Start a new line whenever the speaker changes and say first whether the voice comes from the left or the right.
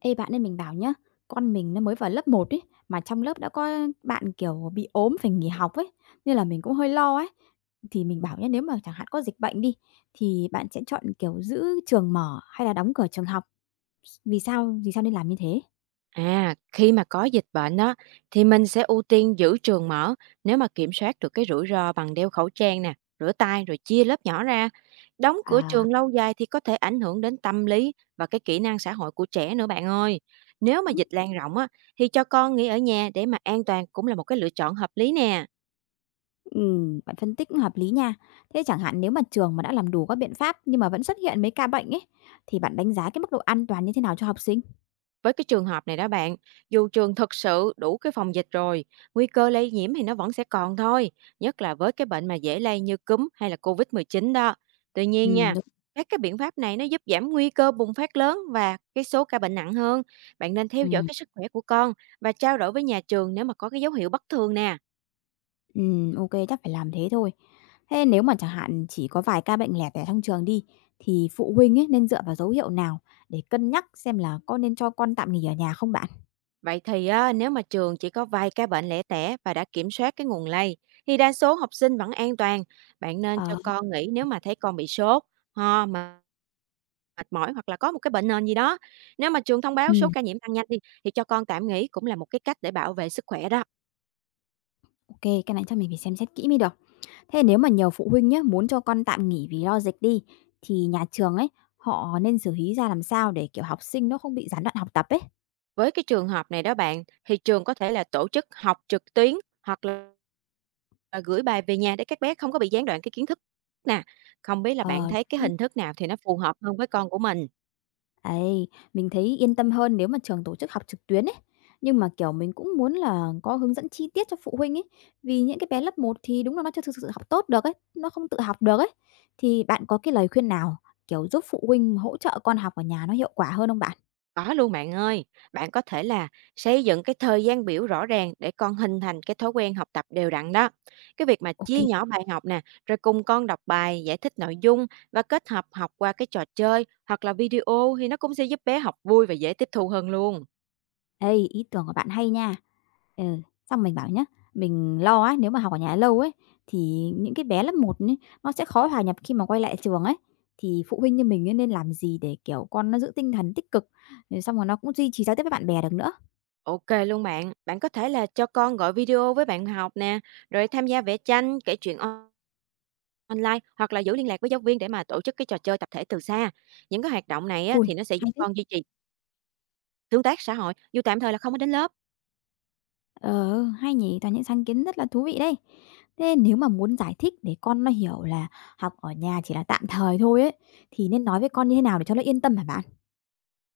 left: Ê bạn ơi, mình bảo nhá, con mình nó mới vào lớp một ấy, mà trong lớp đã có bạn, kiểu, bị ốm phải nghỉ học ấy, nên là mình cũng hơi lo ấy. Thì mình bảo nhá, nếu mà chẳng hạn có dịch bệnh đi, thì bạn sẽ chọn, kiểu, giữ trường mở hay là đóng cửa trường học? Vì sao nên làm như thế?
right: À, khi mà có dịch bệnh đó thì mình sẽ ưu tiên giữ trường mở nếu mà kiểm soát được cái rủi ro bằng đeo khẩu trang nè, rửa tay rồi chia lớp nhỏ ra. Đóng cửa
left: À.
right: trường lâu dài thì có thể ảnh hưởng đến tâm lý và cái kỹ năng xã hội của trẻ nữa bạn ơi. Nếu mà
left: Ừm,
right: dịch lan rộng á, thì cho con nghỉ ở nhà để mà an toàn cũng là một cái lựa chọn hợp lý nè.
left: bạn phân tích cũng hợp lý nha. Thế chẳng hạn nếu mà trường mà đã làm đủ các biện pháp nhưng mà vẫn xuất hiện mấy ca bệnh ấy, thì bạn đánh giá cái mức độ an toàn như thế nào cho học sinh?
right: Với cái trường hợp này đó bạn, dù trường thực sự đủ cái phòng dịch rồi, nguy cơ lây nhiễm thì nó vẫn sẽ còn thôi, nhất là với cái bệnh mà dễ lây như cúm hay là COVID-19 đó. Tuy nhiên nha,
left: Đúng.
right: các cái biện pháp này nó giúp giảm nguy cơ bùng phát lớn và cái số ca bệnh nặng hơn. Bạn nên theo dõi
left: Ừm.
right: cái sức khỏe của con và trao đổi với nhà trường nếu mà có cái dấu hiệu bất thường nè.
left: Ô chắc phải làm thế thôi. Thế nếu mà chẳng hạn chỉ có vài ca bệnh lẻ tẻ trong trường đi, thì phụ huynh ấy nên dựa vào dấu hiệu nào để cân nhắc xem là có nên cho con tạm nghỉ ở nhà không bạn?
right: Vậy thì á, nếu mà trường chỉ có vài ca bệnh lẻ tẻ và đã kiểm soát cái nguồn lây, thì đa số học sinh vẫn an toàn. Bạn nên cho
left: Ờ.
right: con nghỉ nếu mà thấy con bị sốt, ho, mà mệt mỏi hoặc là có một cái bệnh nền gì đó. Nếu mà trường thông báo số
left: Ừm,
right: ca nhiễm tăng nhanh đi, thì cho con tạm nghỉ cũng là một cái cách để bảo vệ sức khỏe đó.
left: Ô cái này chắc mình phải xem xét kỹ mới được. Thế nếu mà nhiều phụ huynh nhé muốn cho con tạm nghỉ vì lo dịch đi, thì nhà trường ấy, họ nên xử lý ra làm sao để, kiểu, học sinh nó không bị gián đoạn học tập ấy?
right: Với cái trường hợp này đó bạn, thì trường có thể là tổ chức học trực tuyến hoặc là gửi bài về nhà để các bé không có bị gián đoạn cái kiến thức nè. Không biết là bạn
left: Ờ.
right: thấy cái hình thức nào thì nó phù hợp hơn với con của mình?
left: Ấy, mình thấy yên tâm hơn nếu mà trường tổ chức học trực tuyến ấy. Nhưng mà, kiểu, mình cũng muốn là có hướng dẫn chi tiết cho phụ huynh ấy, vì những cái bé lớp một thì đúng là nó chưa thực sự học tốt được ấy, nó không tự học được ấy. Thì bạn có cái lời khuyên nào, kiểu, giúp phụ huynh hỗ trợ con học ở nhà nó hiệu quả hơn không bạn?
right: Có luôn bạn ơi, bạn có thể là xây dựng cái thời gian biểu rõ ràng để con hình thành cái thói quen học tập đều đặn đó. Cái việc mà
left: OK,
right: chia nhỏ bài học nè, rồi cùng con đọc bài, giải thích nội dung và kết hợp học qua cái trò chơi hoặc là video thì nó cũng sẽ giúp bé học vui và dễ tiếp thu hơn luôn.
left: đây, ý tưởng của bạn hay nha. Ừ, xong mình bảo nhá, mình lo ấy, nếu mà học ở nhà lâu ấy, thì những cái bé lớp một ấy, nó sẽ khó hòa nhập khi mà quay lại trường ấy. Thì phụ huynh như mình ấy nên làm gì để, kiểu, con nó giữ tinh thần tích cực, rồi xong rồi nó cũng duy trì giao tiếp với bạn bè được nữa.
right: Ok luôn bạn, bạn có thể là cho con gọi video với bạn học nè, rồi tham gia vẽ tranh, kể chuyện online hoặc là giữ liên lạc với giáo viên để mà tổ chức cái trò chơi tập thể từ xa. Những cái hoạt động này á,
left: Ui
right: thì nó sẽ giúp
left: hay thế!
right: con duy trì tương tác xã hội dù tạm thời là không có đến lớp.
left: Ờ, hay nhỉ, toàn những sáng kiến rất là thú vị đấy. Thế nếu mà muốn giải thích để con nó hiểu là học ở nhà chỉ là tạm thời thôi ấy, thì nên nói với con như thế nào để cho nó yên tâm hả bạn?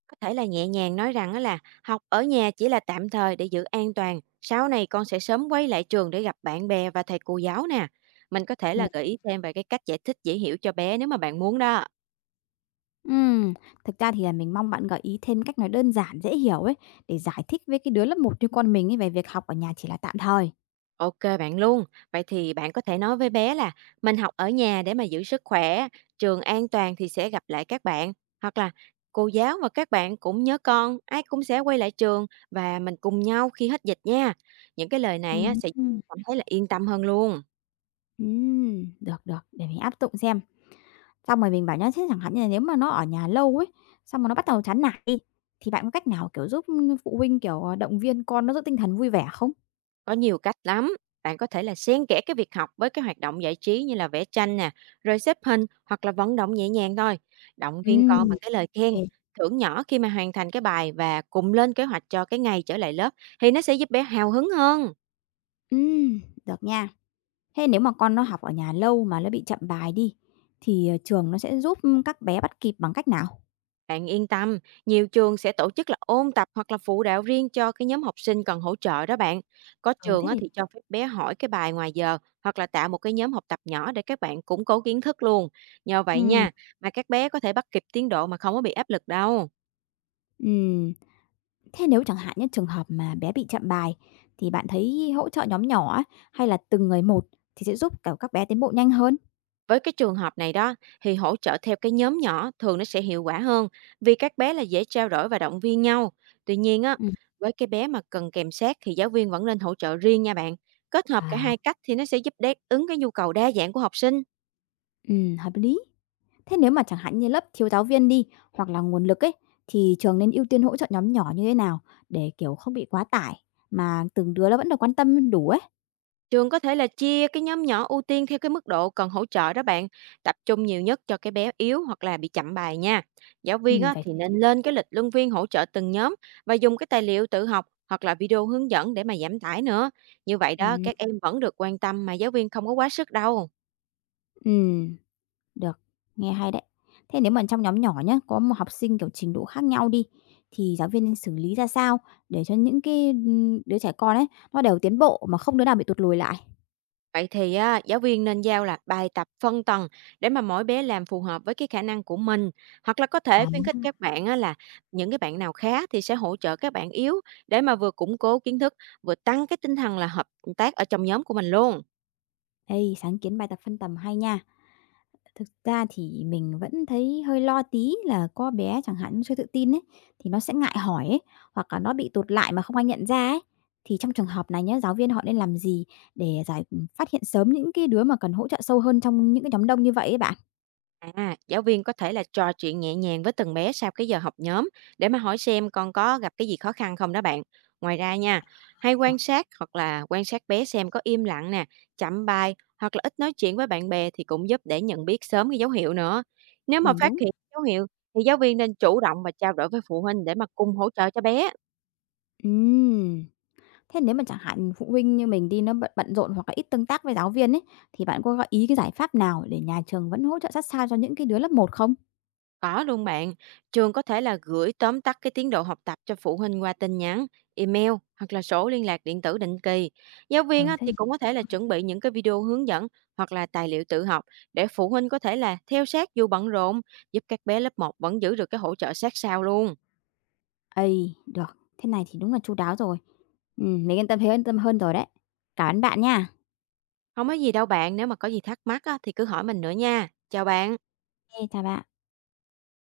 right: Có thể là nhẹ nhàng nói rằng á là học ở nhà chỉ là tạm thời để giữ an toàn, sau này con sẽ sớm quay lại trường để gặp bạn bè và thầy cô giáo nè. Mình có thể là gợi ý thêm về cái cách giải thích dễ hiểu cho bé nếu mà bạn muốn đó.
left: Ừm, Thực ra thì là mình mong bạn gợi ý thêm cách nói đơn giản, dễ hiểu ấy, để giải thích với cái đứa lớp một như con mình ấy về việc học ở nhà chỉ là tạm thời.
right: Ok bạn luôn. Vậy thì bạn có thể nói với bé là mình học ở nhà để mà giữ sức khỏe, trường an toàn thì sẽ gặp lại các bạn. Hoặc là cô giáo và các bạn cũng nhớ con, ai cũng sẽ quay lại trường và mình cùng nhau khi hết dịch nha. Những cái lời này á,
left: Ừm,
right: sẽ
left: ừm.
right: cảm thấy là yên tâm hơn luôn.
left: Được, được, để mình áp dụng xem. Xong rồi mình bảo nhá, thế chẳng hạn như là nếu mà nó ở nhà lâu ấy, xong rồi nó bắt đầu chán nản đi, thì bạn có cách nào, kiểu, giúp phụ huynh, kiểu, động viên con nó giữ tinh thần vui vẻ không?
right: Có nhiều cách lắm. Bạn có thể là xen kẽ cái việc học với cái hoạt động giải trí như là vẽ tranh nè, rồi xếp hình hoặc là vận động nhẹ nhàng thôi. Động viên con
left: Ừm,
right: bằng cái lời khen,
left: kê.
right: thưởng nhỏ khi mà hoàn thành cái bài và cùng lên kế hoạch cho cái ngày trở lại lớp thì nó sẽ giúp bé hào hứng hơn.
left: Ừm, được nha. Thế nếu mà con nó học ở nhà lâu mà nó bị chậm bài đi, thì, trường nó sẽ giúp các bé bắt kịp bằng cách nào?
right: Bạn yên tâm, nhiều trường sẽ tổ chức là ôn tập hoặc là phụ đạo riêng cho cái nhóm học sinh cần hỗ trợ đó bạn. Có
left: Ừ,
right: trường
left: thế
right: á
left: thì
right: thì cho phép bé hỏi cái bài ngoài giờ hoặc là tạo một cái nhóm học tập nhỏ để các bạn củng cố kiến thức luôn. Nhờ vậy
left: ừ.
right: nha, mà các bé có thể bắt kịp tiến độ mà không có bị áp lực đâu.
left: Ừm, Thế nếu chẳng hạn những trường hợp mà bé bị chậm bài thì bạn thấy hỗ trợ nhóm nhỏ á, hay là từng người một thì sẽ giúp, kiểu, các bé tiến bộ nhanh hơn?
right: Với cái trường hợp này đó thì hỗ trợ theo cái nhóm nhỏ thường nó sẽ hiệu quả hơn vì các bé là dễ trao đổi và động viên nhau. Tuy nhiên á,
left: Ừm.
right: với cái bé mà cần kèm sát thì giáo viên vẫn nên hỗ trợ riêng nha bạn. Kết hợp cả
left: À,
right: hai cách thì nó sẽ giúp đáp ứng cái nhu cầu đa dạng của học sinh.
left: hợp lý. Thế nếu mà chẳng hạn như lớp thiếu giáo viên đi, hoặc là nguồn lực ấy, thì trường nên ưu tiên hỗ trợ nhóm nhỏ như thế nào để, kiểu, không bị quá tải, mà từng đứa nó vẫn được quan tâm đủ ấy?
right: Trường có thể là chia cái nhóm nhỏ ưu tiên theo cái mức độ cần hỗ trợ đó bạn, tập trung nhiều nhất cho cái bé yếu hoặc là bị chậm bài nha. Giáo viên á,
left: Phải
right: thì
left: thế chứ.
right: nên lên cái lịch luân phiên hỗ trợ từng nhóm và dùng cái tài liệu tự học hoặc là video hướng dẫn để mà giảm tải nữa. Như vậy đó,
left: Ừm,
right: các em vẫn được quan tâm mà giáo viên không có quá sức đâu.
left: ừm. Được, nghe hay đấy. Thế nếu mà trong nhóm nhỏ nhá, có một học sinh, kiểu, trình độ khác nhau đi, thì giáo viên nên xử lý ra sao để cho những cái, đứa trẻ con ấy, nó đều tiến bộ mà không đứa nào bị tụt lùi lại?
right: Vậy thì á, giáo viên nên giao là bài tập phân tầng để mà mỗi bé làm phù hợp với cái khả năng của mình hoặc là có thể
left: À.
right: khuyến khích các bạn á, là những cái bạn nào khá thì sẽ hỗ trợ các bạn yếu để mà vừa củng cố kiến thức vừa tăng cái tinh thần là hợp tác ở trong nhóm của mình luôn.
left: Ê, sáng kiến bài tập phân tầm hay nha. Thực ra thì mình vẫn thấy hơi lo tí là có bé chẳng hạn nó chưa tự tin ấy, thì nó sẽ ngại hỏi ấy, hoặc là nó bị tụt lại mà không ai nhận ra ấy. Thì trong trường hợp này nhá, giáo viên họ nên làm gì để phát hiện sớm những cái đứa mà cần hỗ trợ sâu hơn trong những cái nhóm đông như vậy ấy bạn?
right: À, giáo viên có thể là trò chuyện nhẹ nhàng với từng bé sau cái giờ học nhóm để mà hỏi xem con có gặp cái gì khó khăn không đó bạn. Ngoài ra nha, hay quan
left: Được,
right: sát hoặc là quan sát bé xem có im lặng nè, chậm bài hoặc là ít nói chuyện với bạn bè thì cũng giúp để nhận biết sớm cái dấu hiệu nữa. Nếu mà phát
left: đúng.
right: hiện dấu hiệu thì giáo viên nên chủ động và trao đổi với phụ huynh để mà cùng hỗ trợ cho bé.
left: Ừm. Thế nếu mà chẳng hạn phụ huynh như mình đi nó bận bận rộn hoặc là ít tương tác với giáo viên ấy, thì bạn có gợi ý cái giải pháp nào để nhà trường vẫn hỗ trợ sát sao cho những cái đứa lớp một không?
right: Có luôn bạn, trường có thể là gửi tóm tắt cái tiến độ học tập cho phụ huynh qua tin nhắn, email hoặc là sổ liên lạc điện tử định kỳ. Giáo viên
left: Ừ,
right: á,
left: thế
right: thì cũng có thể là chuẩn bị những cái video hướng dẫn hoặc là tài liệu tự học để phụ huynh có thể là theo sát dù bận rộn, giúp các bé lớp một vẫn giữ được cái hỗ trợ sát sao luôn.
left: ấy, được, thế này thì đúng là chu đáo rồi. Mình yên tâm hơn rồi đấy. Cảm ơn bạn nha.
right: Không có gì đâu bạn, nếu mà có gì thắc mắc á, thì cứ hỏi mình nữa nha. Chào bạn.
left: Kê, chào bạn.